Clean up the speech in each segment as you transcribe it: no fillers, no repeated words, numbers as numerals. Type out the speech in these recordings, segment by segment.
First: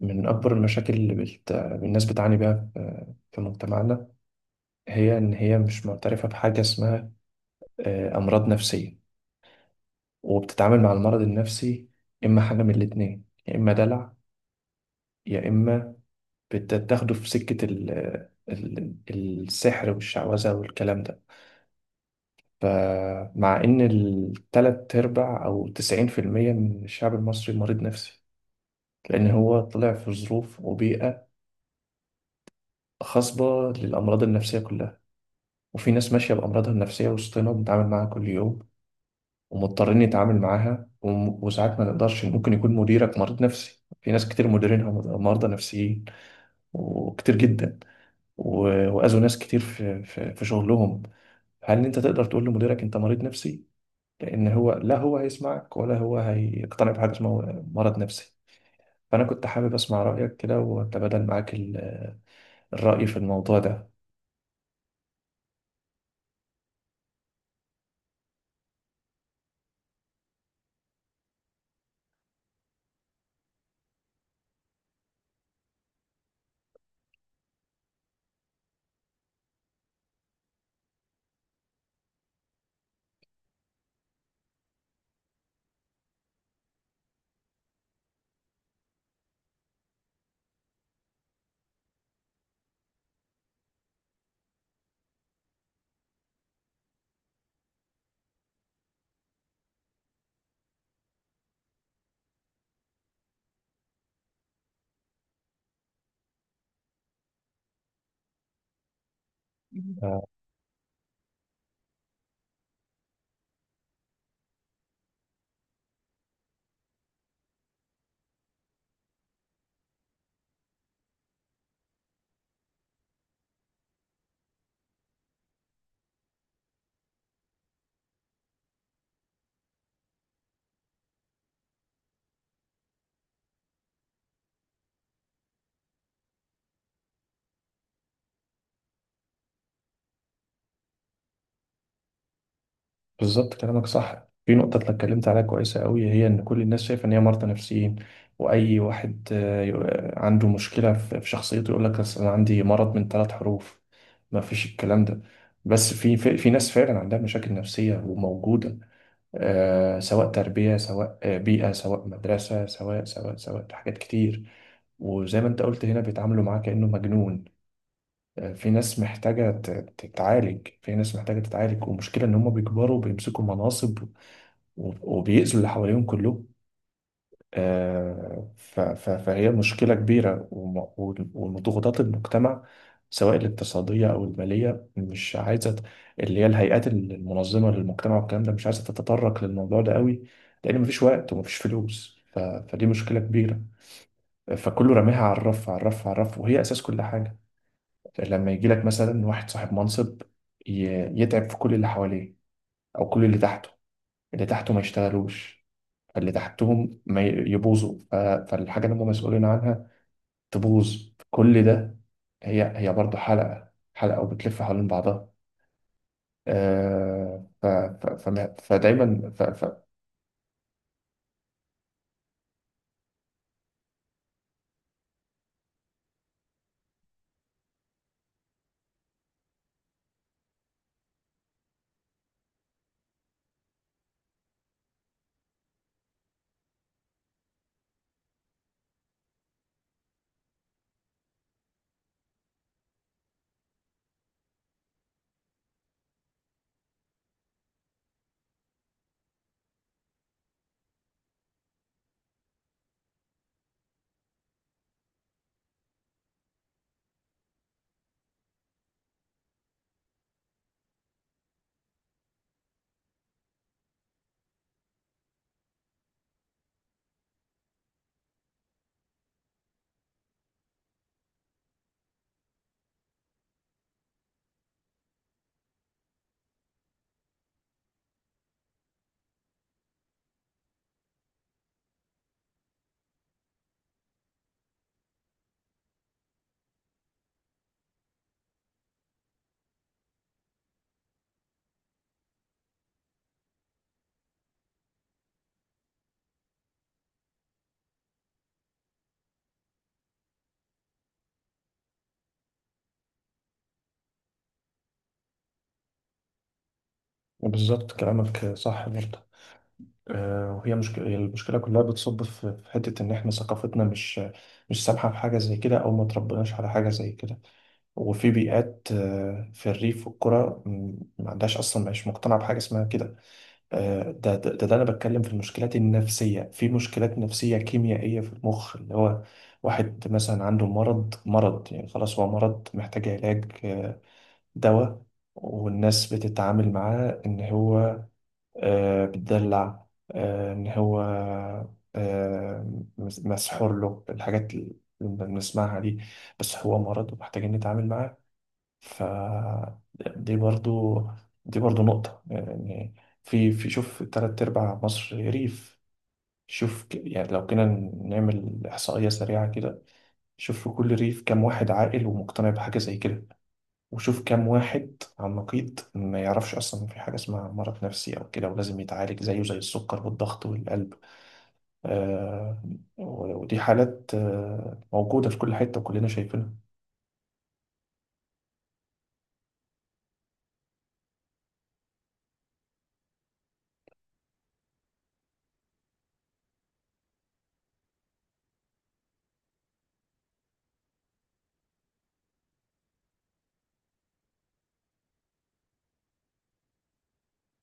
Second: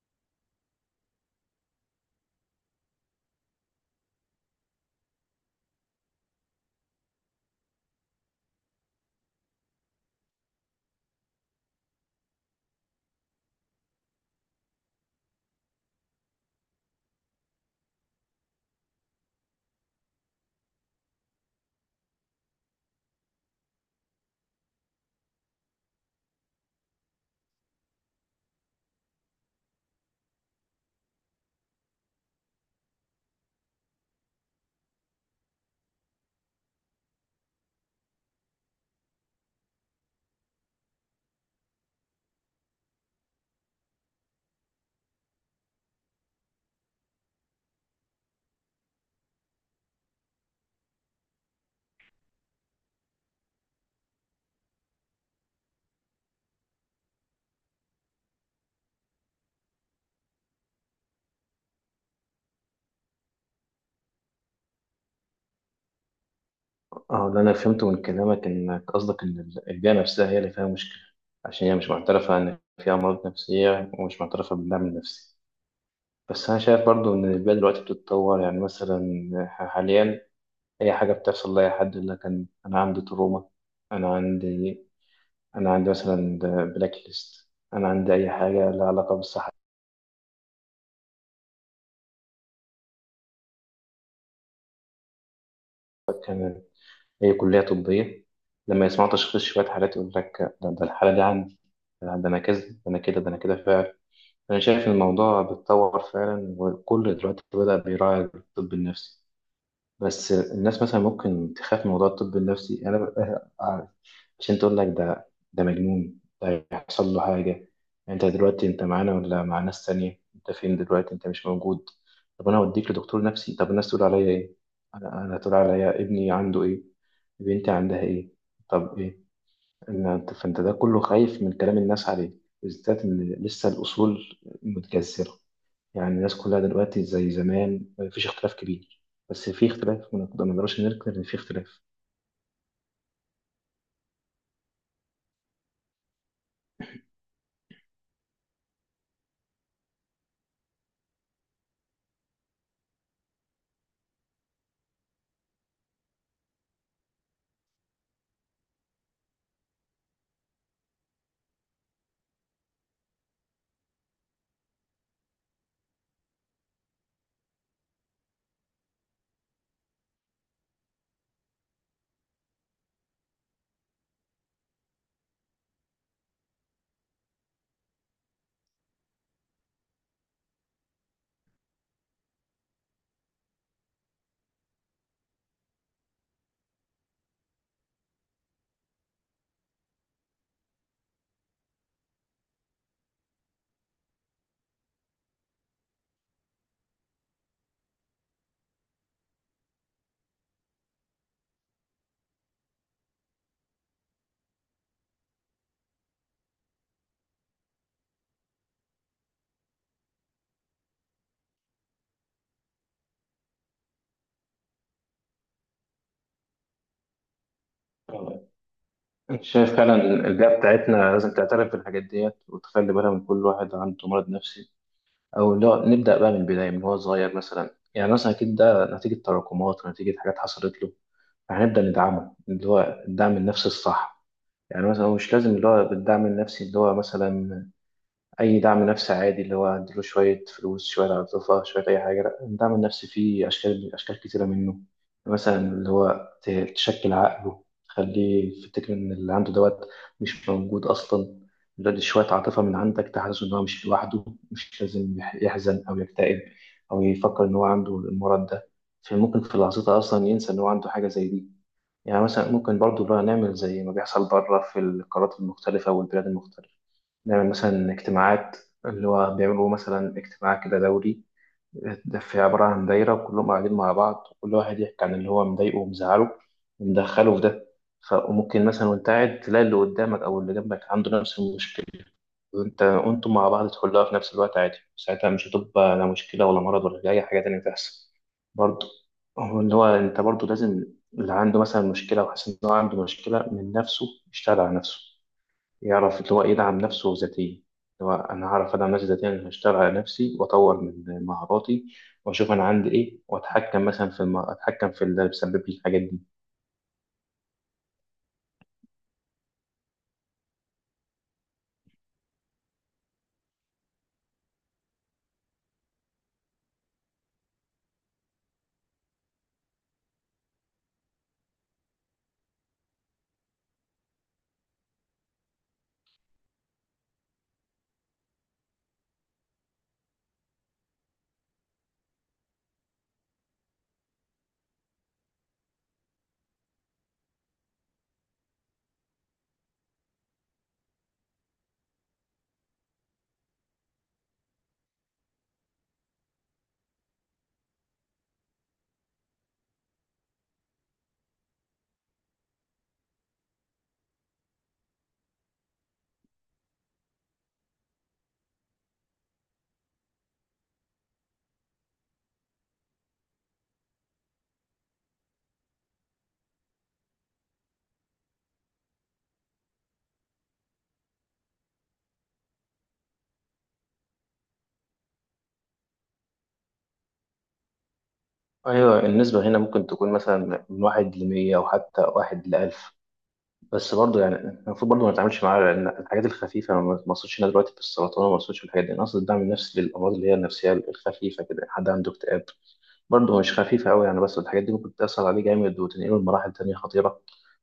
من أكبر المشاكل اللي الناس بتعاني بيها في مجتمعنا. هي إن هي مش معترفة بحاجة اسمها أمراض نفسية، وبتتعامل مع المرض النفسي إما حاجة من الاتنين، يا إما دلع، يا إما بتاخده في سكة السحر والشعوذة والكلام ده. فمع إن التلات أرباع أو 90% من الشعب المصري مريض نفسي، لأن هو طلع في ظروف وبيئة خصبة للأمراض النفسية كلها. وفي ناس ماشية بأمراضها النفسية وسطنا، بنتعامل معاها كل يوم ومضطرين نتعامل معاها، وساعات ما نقدرش. ممكن يكون مديرك مريض نفسي، في ناس كتير مديرينها مرضى نفسيين، وكتير جدا وأذوا ناس كتير في شغلهم. هل أنت تقدر تقول لمديرك أنت مريض نفسي؟ لأن هو لا هو هيسمعك ولا هو هيقتنع بحاجة اسمها مرض نفسي. فأنا كنت حابب أسمع رأيك كده وأتبادل معاك الرأي في الموضوع ده. اه ده انا فهمته من كلامك انك قصدك ان البيئه نفسها هي اللي فيها مشكله، عشان هي مش معترفه ان فيها امراض نفسيه ومش معترفه بالدعم النفسي. بس انا شايف برضو ان البيئه دلوقتي بتتطور، يعني مثلا حاليا اي حاجه بتحصل لاي حد يقول لك أنا عندي تروما، انا عندي انا عندي مثلا بلاك ليست، انا عندي اي حاجه لها علاقه بالصحه. أنا اي كليه طبيه لما يسمعوا تشخيص شويه حالات يقول لك ده الحاله دي عندي، ده انا كذا ده انا كده ده انا كده فعلا. أنا شايف الموضوع بيتطور فعلا، وكل دلوقتي بدأ بيراعي الطب النفسي. بس الناس مثلا ممكن تخاف من موضوع الطب النفسي، عشان تقول لك ده مجنون، ده هيحصل له حاجة. أنت دلوقتي أنت معانا ولا مع ناس تانية؟ أنت فين دلوقتي؟ أنت مش موجود. طب أنا أوديك لدكتور نفسي، طب الناس تقول عليا إيه؟ أنا تقول عليا ابني عنده إيه؟ بنتي عندها إيه؟ طب إيه؟ فأنت ده كله خايف من كلام الناس عليه، بالذات إن لسه الأصول متجذرة. يعني الناس كلها دلوقتي زي زمان، مفيش اختلاف كبير، بس في اختلاف، ما نقدرش ننكر ان في اختلاف. بالظبط، كلامك صح في نقطة أنا اتكلمت عليها كويسة قوي، هي إن كل الناس شايفة إن هي مرضى نفسيين، وأي واحد عنده مشكلة في شخصيته يقول لك أصل أنا عندي مرض من ثلاث حروف. ما فيش الكلام ده. بس في ناس فعلا عندها مشاكل نفسية وموجودة، سواء تربية، سواء بيئة، سواء مدرسة، سواء حاجات كتير. وزي ما انت قلت هنا بيتعاملوا معاه كأنه مجنون. في ناس محتاجة تتعالج، في ناس محتاجة تتعالج، والمشكلة ان هم بيكبروا بيمسكوا مناصب وبيأذوا اللي حواليهم كله. فهي مشكلة كبيرة، وضغوطات المجتمع، سواء الاقتصادية أو المالية، مش عايزة اللي هي الهيئات المنظمة للمجتمع والكلام ده مش عايزة تتطرق للموضوع ده قوي، لأن مفيش وقت ومفيش فلوس. فدي مشكلة كبيرة، فكله راميها على الرف على الرف على الرف، وهي أساس كل حاجة. لما يجيلك مثلا واحد صاحب منصب يتعب في كل اللي حواليه أو كل اللي تحته، اللي تحته ما يشتغلوش، فاللي تحتهم ما ي- يبوظوا، فالحاجة اللي هم مسؤولين عنها تبوظ كل ده. هي برضه حلقة حلقة وبتلف حوالين بعضها. آه ف ف آه، فما- فدايما ف انت ف شايف فعلا البيئة بتاعتنا لازم تعترف بالحاجات ديت وتخلي بالها من كل واحد عنده مرض نفسي، او لا نبدأ بقى من البداية من هو صغير، مثلا يعني مثلا اكيد ده نتيجة تراكمات ونتيجة حاجات حصلت له، فهنبدأ ندعمه اللي هو الدعم النفسي الصح. يعني مثلا هو مش لازم اللي هو بالدعم النفسي اللي هو مثلا أي دعم نفسي عادي اللي هو أديله شوية فلوس، شوية عاطفة، شوية أي حاجة، لأ الدعم النفسي فيه أشكال، أشكال كتيرة منه. مثلا اللي هو تشكل عقله، تخليه يفتكر إن اللي عنده دوت مش موجود أصلا. اللي هو دي شوية عاطفة من عندك تحسسه إن هو مش لوحده، مش لازم يحزن أو يكتئب، أو يفكر إن هو عنده المرض ده. فممكن في لحظتها أصلا ينسى إن هو عنده حاجة زي دي. يعني مثلا ممكن برضه اللي هو نعمل زي ما بيحصل بره في القارات المختلفة والبلاد المختلفة، نعمل مثلا اجتماعات، اللي هو بيعملوا مثلا اجتماع كده دوري، ده في عبارة عن دايرة وكلهم قاعدين مع بعض، وكل واحد يحكي عن اللي هو مضايقه ومزعله ومدخله في ده. وممكن مثلا وانت قاعد تلاقي اللي قدامك او اللي جنبك عنده نفس المشكلة، وانت وانتم مع بعض تحلها في نفس الوقت عادي. ساعتها مش هتبقى لا مشكلة ولا مرض ولا أي حاجة تانية تحصل. برضه هو اللي هو انت برضه لازم، اللي عنده مثلا مشكلة وحاسس ان هو عنده مشكلة من نفسه يشتغل على نفسه، يعرف اللي هو يدعم نفسه ذاتيا. اللي هو أنا هعرف أدعم نفسي ذاتيا، أنا هشتغل على نفسي وأطور من مهاراتي، وأشوف أنا عندي إيه، وأتحكم مثلا في أتحكم في اللي بيسبب لي الحاجات دي. بالظبط، كلامك صح برضه. وهي مشكلة، المشكلة كلها بتصب في حتة إن إحنا ثقافتنا مش سامحة في حاجة زي كده، أو ما تربناش على حاجة زي كده. وفي بيئات، في الريف والقرى ما عندهاش أصلا، مش مقتنعة بحاجة اسمها كده. ده انا بتكلم في المشكلات النفسيه، في مشكلات نفسيه كيميائيه في المخ، اللي هو واحد مثلا عنده مرض، يعني خلاص هو مرض محتاج علاج، دواء. والناس بتتعامل معاه ان هو بتدلع، ان هو مسحور له، الحاجات اللي بنسمعها دي. بس هو مرض، ومحتاجين نتعامل معاه. ف دي برضو دي برضو نقطة يعني. في شوف تلات أرباع مصر ريف. شوف يعني لو كنا نعمل إحصائية سريعة كده، شوف في كل ريف كام واحد عاقل ومقتنع بحاجة زي كده، وشوف كام واحد على النقيض ما يعرفش أصلا إن في حاجة اسمها مرض نفسي أو كده، ولازم يتعالج زيه زي السكر والضغط والقلب. آه ودي حالات موجودة في كل حتة وكلنا شايفينها. أيوة، النسبة هنا ممكن تكون مثلا من واحد لمية أو حتى واحد لألف، بس برضه يعني المفروض برضه ما نتعاملش معاها، لأن الحاجات الخفيفة أنا ما اقصدش هنا دلوقتي في السرطان، وما اقصدش في الحاجات دي، أنا أقصد الدعم النفسي للأمراض اللي هي النفسية الخفيفة كده، حد عنده اكتئاب. برضه مش خفيفة أوي يعني، بس الحاجات دي ممكن تأثر عليه جامد وتنقله لمراحل تانية خطيرة.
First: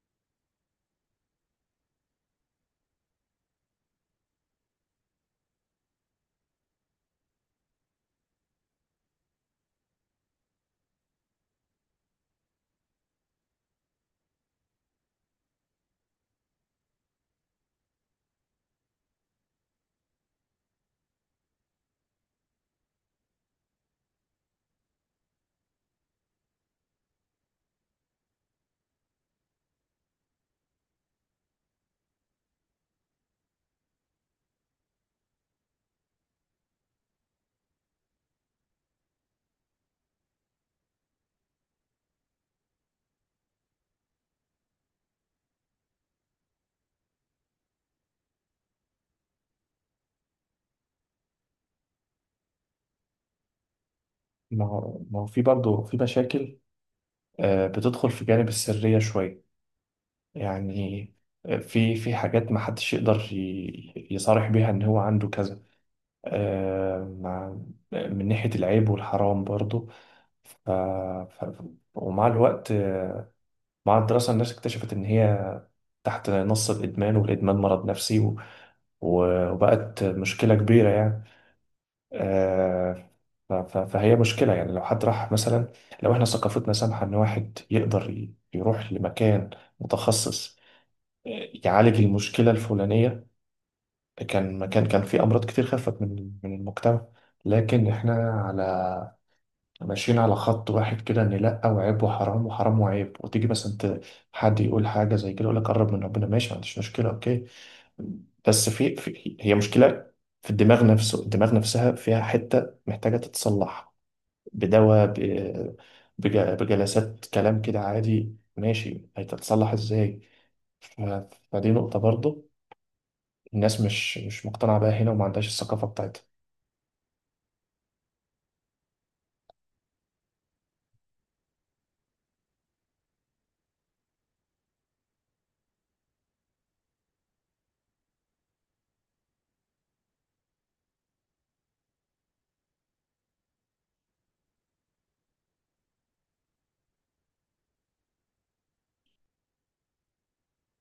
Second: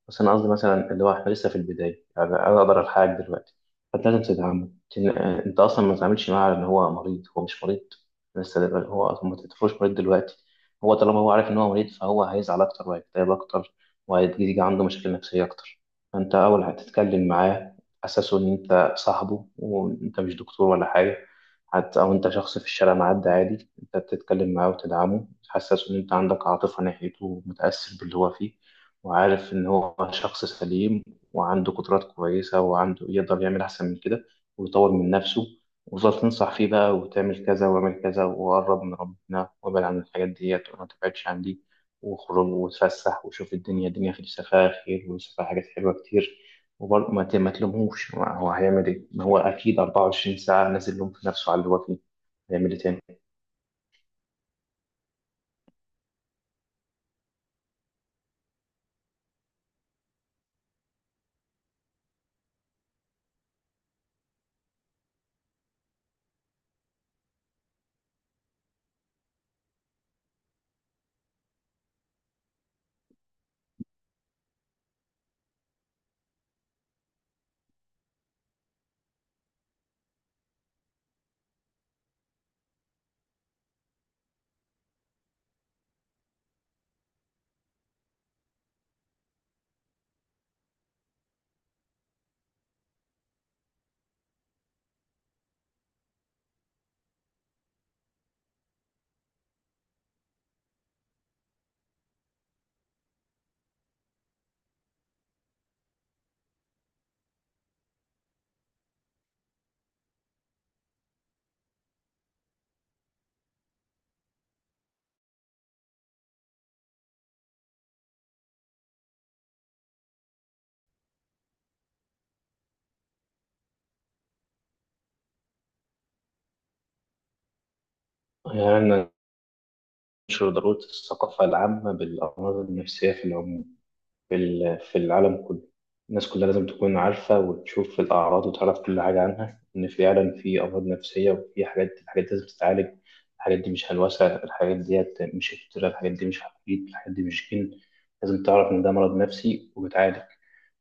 بس أنا قصدي مثلا اللي هو إحنا لسه في البداية، يعني أنا أقدر ألحقك دلوقتي. فأنت لازم تتعامل أنت أصلا ما تتعاملش معاه على إن هو مريض، هو مش مريض لسه هو أصلا، ما تعتبروش مريض دلوقتي. هو طالما هو عارف إن هو مريض فهو هيزعل أكتر وهيكتئب أكتر، وهيجي عنده مشاكل نفسية أكتر. فأنت أول هتتكلم معاه أساسه إن أنت صاحبه وأنت مش دكتور ولا حاجة، حتى أو أنت شخص في الشارع معدي عادي، أنت بتتكلم معاه وتدعمه، تحسسه إن أنت عندك عاطفة ناحيته ومتأثر باللي هو فيه، وعارف إن هو شخص سليم وعنده قدرات كويسة، وعنده يقدر يعمل أحسن من كده ويطور من نفسه. وتفضل تنصح فيه بقى وتعمل كذا واعمل كذا وقرب من ربنا وابعد عن الحاجات ديت وما تبعدش عن دي، وخرج وتفسح وشوف الدنيا، الدنيا في فيها خير وفيها حاجات حلوة كتير. وبرضه ما تلومهوش، ما هو هيعمل ايه؟ ما هو اكيد 24 ساعه نازل لوم في نفسه على اللي هو فيه، هيعمل ايه تاني؟ ما هو في برضه في مشاكل بتدخل في جانب السرية شوية، يعني في حاجات ما حدش يقدر يصارح بيها ان هو عنده كذا، آه، مع من ناحية العيب والحرام برضو. ف... ف... ومع الوقت، مع الدراسة الناس اكتشفت ان هي تحت نص، الإدمان والإدمان مرض نفسي وبقت مشكلة كبيرة يعني. آه، فهي مشكلة، يعني لو حد راح مثلا، لو احنا ثقافتنا سامحة ان واحد يقدر يروح لمكان متخصص، يعالج المشكلة الفلانية، كان مكان، كان في أمراض كتير خفت من المجتمع. لكن احنا على ماشيين على خط واحد كده، ان لا، وعيب وحرام وحرام وعيب، وتيجي مثلا حد يقول حاجة زي كده يقول لك قرب من ربنا، ماشي، ما عنديش مشكلة، اوكي. بس في هي مشكلة، في الدماغ نفسه، الدماغ نفسها فيها حتة محتاجة تتصلح بدواء، بجلسات كلام كده، عادي ماشي، هتتصلح ازاي؟ ف- فدي نقطة برضه، الناس مش مقتنعة بيها هنا وما عندهاش الثقافة بتاعتها. يعني ننشر ضروره الثقافه العامه بالامراض النفسيه في العموم، في في العالم كله. الناس كلها لازم تكون عارفة وتشوف الأعراض وتعرف كل حاجة عنها، إن فعلا في أمراض نفسية وفي حاجات، الحاجات دي لازم تتعالج. الحاجات دي مش هلوسة، الحاجات ديت مش افتراء، الحاجات دي مش عفريت، الحاجات دي مش جن. لازم تعرف إن ده مرض نفسي وبيتعالج.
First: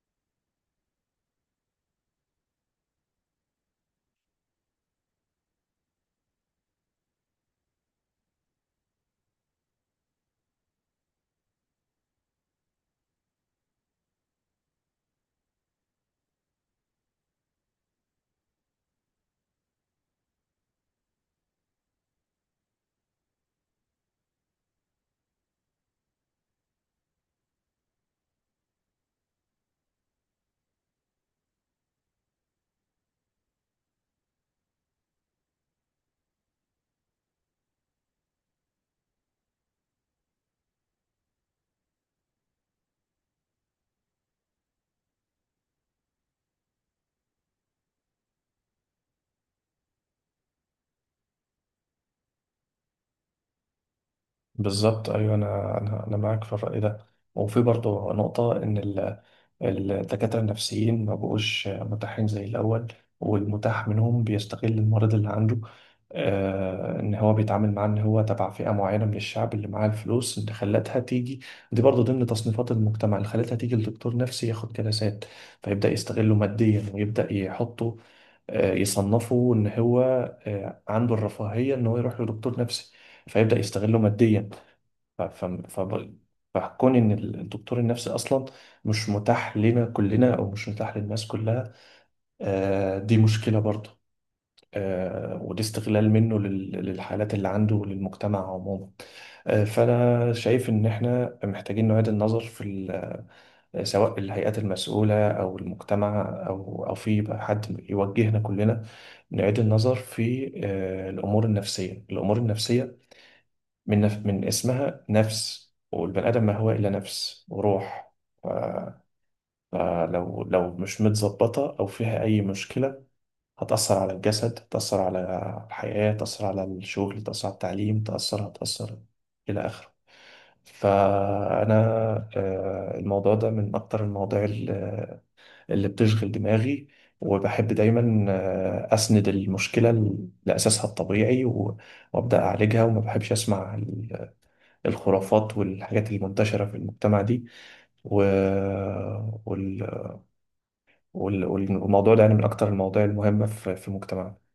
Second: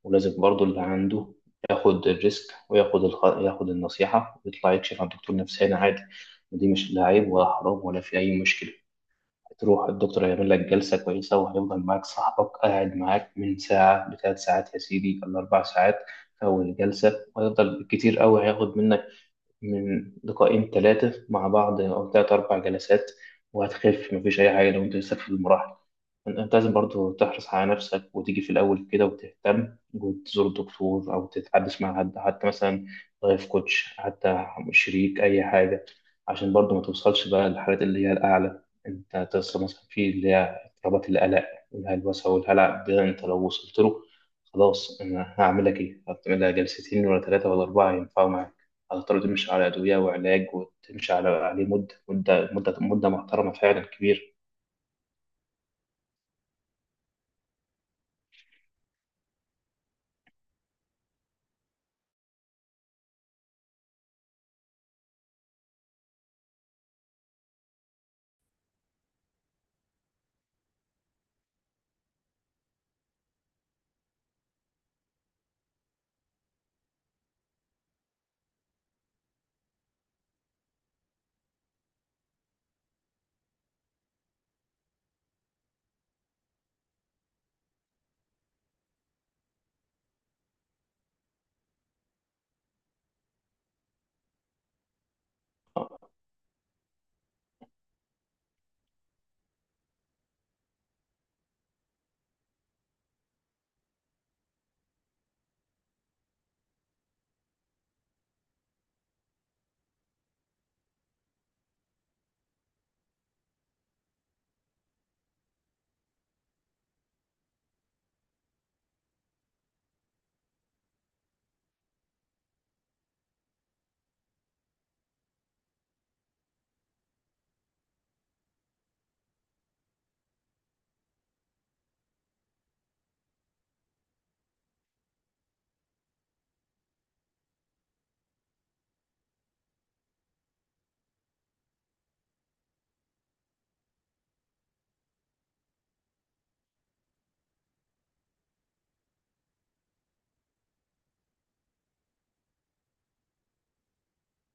ولازم برضو اللي عنده ياخد الريسك وياخد ياخد النصيحة ويطلع يكشف عن دكتور نفساني عادي. ودي مش لا عيب ولا حرام ولا في أي مشكلة. هتروح الدكتور هيعمل لك جلسة كويسة، وهيفضل معاك صاحبك قاعد معاك من ساعة لثلاث ساعات يا سيدي ولا أربع ساعات في أول الجلسة. وهيفضل بالكتير أوي هياخد منك من لقاءين ثلاثة مع بعض أو ثلاث أربع جلسات وهتخف، مفيش أي حاجة. لو أنت لسه في المراحل، أنت لازم برضو تحرص على نفسك وتيجي في الأول كده وتهتم، وتزور دكتور أو تتحدث مع حد حتى، مثلا لايف كوتش حتى، شريك، أي حاجة، عشان برضو ما توصلش بقى للحالات اللي هي الأعلى. أنت توصل مثلا في اللي هي اضطرابات القلق والهلوسة والهلع، ده أنت لو وصلت له خلاص أنا هعمل لك إيه؟ هعمل لها جلستين ولا ثلاثة ولا أربعة ينفعوا معاك، هتضطر تمشي على أدوية وعلاج، وتمشي على عليه مدة مدة مدة مدة محترمة فعلا كبيرة. بالظبط، ايوه، انا معاك في الرأي ده. وفي برضه نقطة ان الدكاترة النفسيين ما بقوش متاحين زي الأول، والمتاح منهم بيستغل المريض اللي عنده، إن هو بيتعامل معاه إن هو تبع فئة معينة من الشعب اللي معاه الفلوس اللي خلتها تيجي، دي برضه ضمن تصنيفات المجتمع اللي خلتها تيجي لدكتور نفسي ياخد جلسات، فيبدأ يستغله ماديا ويبدأ يحطه، يصنفه إن هو عنده الرفاهية إن هو يروح لدكتور نفسي، فيبدأ يستغله ماديا. ف- ف- ف- فكون ان الدكتور النفسي اصلا مش متاح لنا كلنا، او مش متاح للناس كلها، دي مشكله برضه، ودي استغلال منه للحالات اللي عنده وللمجتمع عموما. فانا شايف ان احنا محتاجين نعيد النظر في سواء الهيئات المسؤوله، او المجتمع، او في بقى حد يوجهنا كلنا، نعيد النظر في الامور النفسيه، من اسمها نفس، والبني آدم ما هو إلا نفس وروح. ف... فلو لو مش متظبطة أو فيها أي مشكلة، هتأثر على الجسد، هتأثر على الحياة، تأثر على الشغل، تأثر على التعليم، هتأثر، إلى آخره. فأنا الموضوع ده من أكتر المواضيع اللي بتشغل دماغي، وبحب دايما أسند المشكلة لأساسها الطبيعي، وأبدأ أعالجها، وما بحبش أسمع الخرافات والحاجات المنتشرة في المجتمع دي. و... وال... والموضوع ده يعني من أكتر المواضيع المهمة في مجتمعنا.